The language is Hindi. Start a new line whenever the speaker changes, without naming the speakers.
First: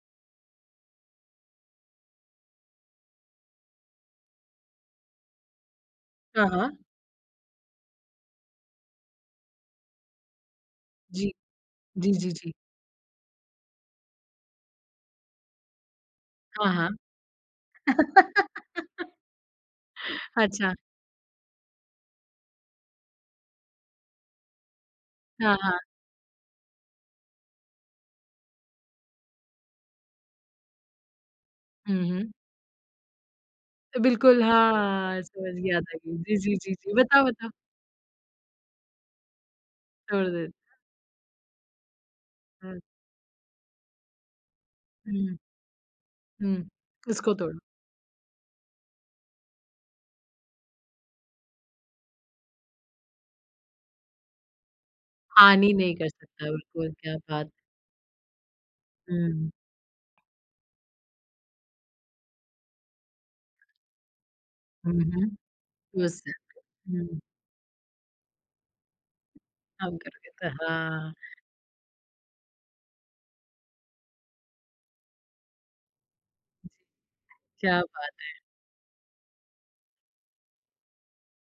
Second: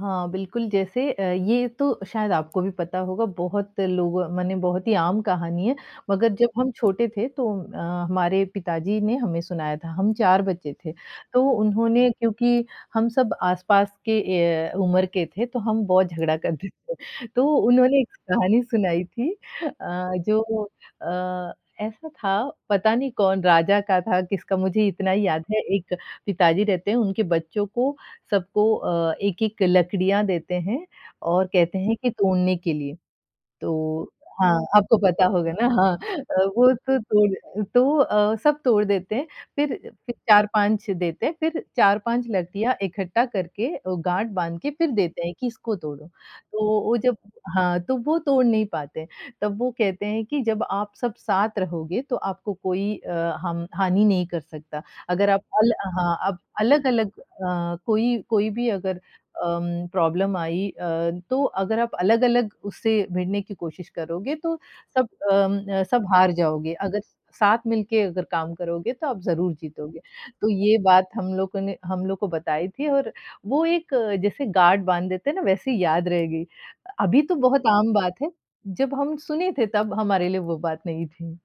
हाँ, बिल्कुल जैसे अ, ये तो शायद आपको भी पता होगा बहुत लोगो मने बहुत ही आम कहानी है, मगर
हाँ,
जब हम
हाँ।
छोटे थे तो अ, हमारे पिताजी ने हमें सुनाया था, हम 4 बच्चे थे।
जी।
तो उन्होंने
जी, जी, जी।
क्योंकि हम सब आसपास के ए, उम्र के थे तो हम बहुत झगड़ा करते
हाँ, हाँ।
थे। तो उन्होंने 1 कहानी सुनाई थी अ, जो
अच्छा।
अ, ऐसा था पता नहीं कौन राजा का था, किसका? मुझे इतना ही याद
हाँ,
है
हाँ।
1 पिताजी रहते हैं उनके बच्चों को सबको अ, 1-1 लकड़ियाँ देते हैं और कहते हैं
हुँ,
कि
हुँ।
तोड़ने के लिए। तो
बिल्कुल।
हाँ, आपको
हाँ,
पता होगा
समझ
ना?
गया
हाँ।
था कि जी,
अ,
जी,
वो
जी, जी।
तो तोड़
बताओ-बताओ।
अ, तो अ, सब तोड़ देते हैं फिर अ, फिर
छोड़ दे
4-5 देते हैं फिर 4-5 लकड़ियाँ
हुँ।
इकट्ठा करके अ, गाँठ बाँध के फिर देते हैं
हुँ।
कि इसको तोड़ो।
हुँ,
तो वो जब
उसको तोड़ो।
हाँ, तो वो तोड़ नहीं पाते हैं। तब वो कहते हैं कि जब आप सब साथ रहोगे तो आपको कोई अ, हम हानि नहीं कर सकता। अगर आप
हानि
अल
नहीं कर
हाँ, अप
सकता है, बिल्कुल,
अलग-अलग
क्या बात!
अ, कोई कोई भी अगर
हुँ।
अम प्रॉब्लम आई अ, तो अगर आप अलग-अलग उससे भिड़ने की कोशिश करोगे तो
हुँ,
सब
हुँ।
अम अ, सब हार
[unintelligible]
जाओगे, अगर
हुँ।
साथ मिलके अगर काम करोगे तो आप ज़रूर
काम
जीतोगे।
करोगे तो
तो ये बात
हाँ।
हम लोगों ने हम लोग को बताई थी और वो एक जैसे गाँठ बाँध देते हैं ना? वैसे ही याद रह गई।
जी।
अ, अभी तो बहुत
क्या
आम
बात
बात है,
है!
जब हम सुने थे तब हमारे लिए वो बात नई थी।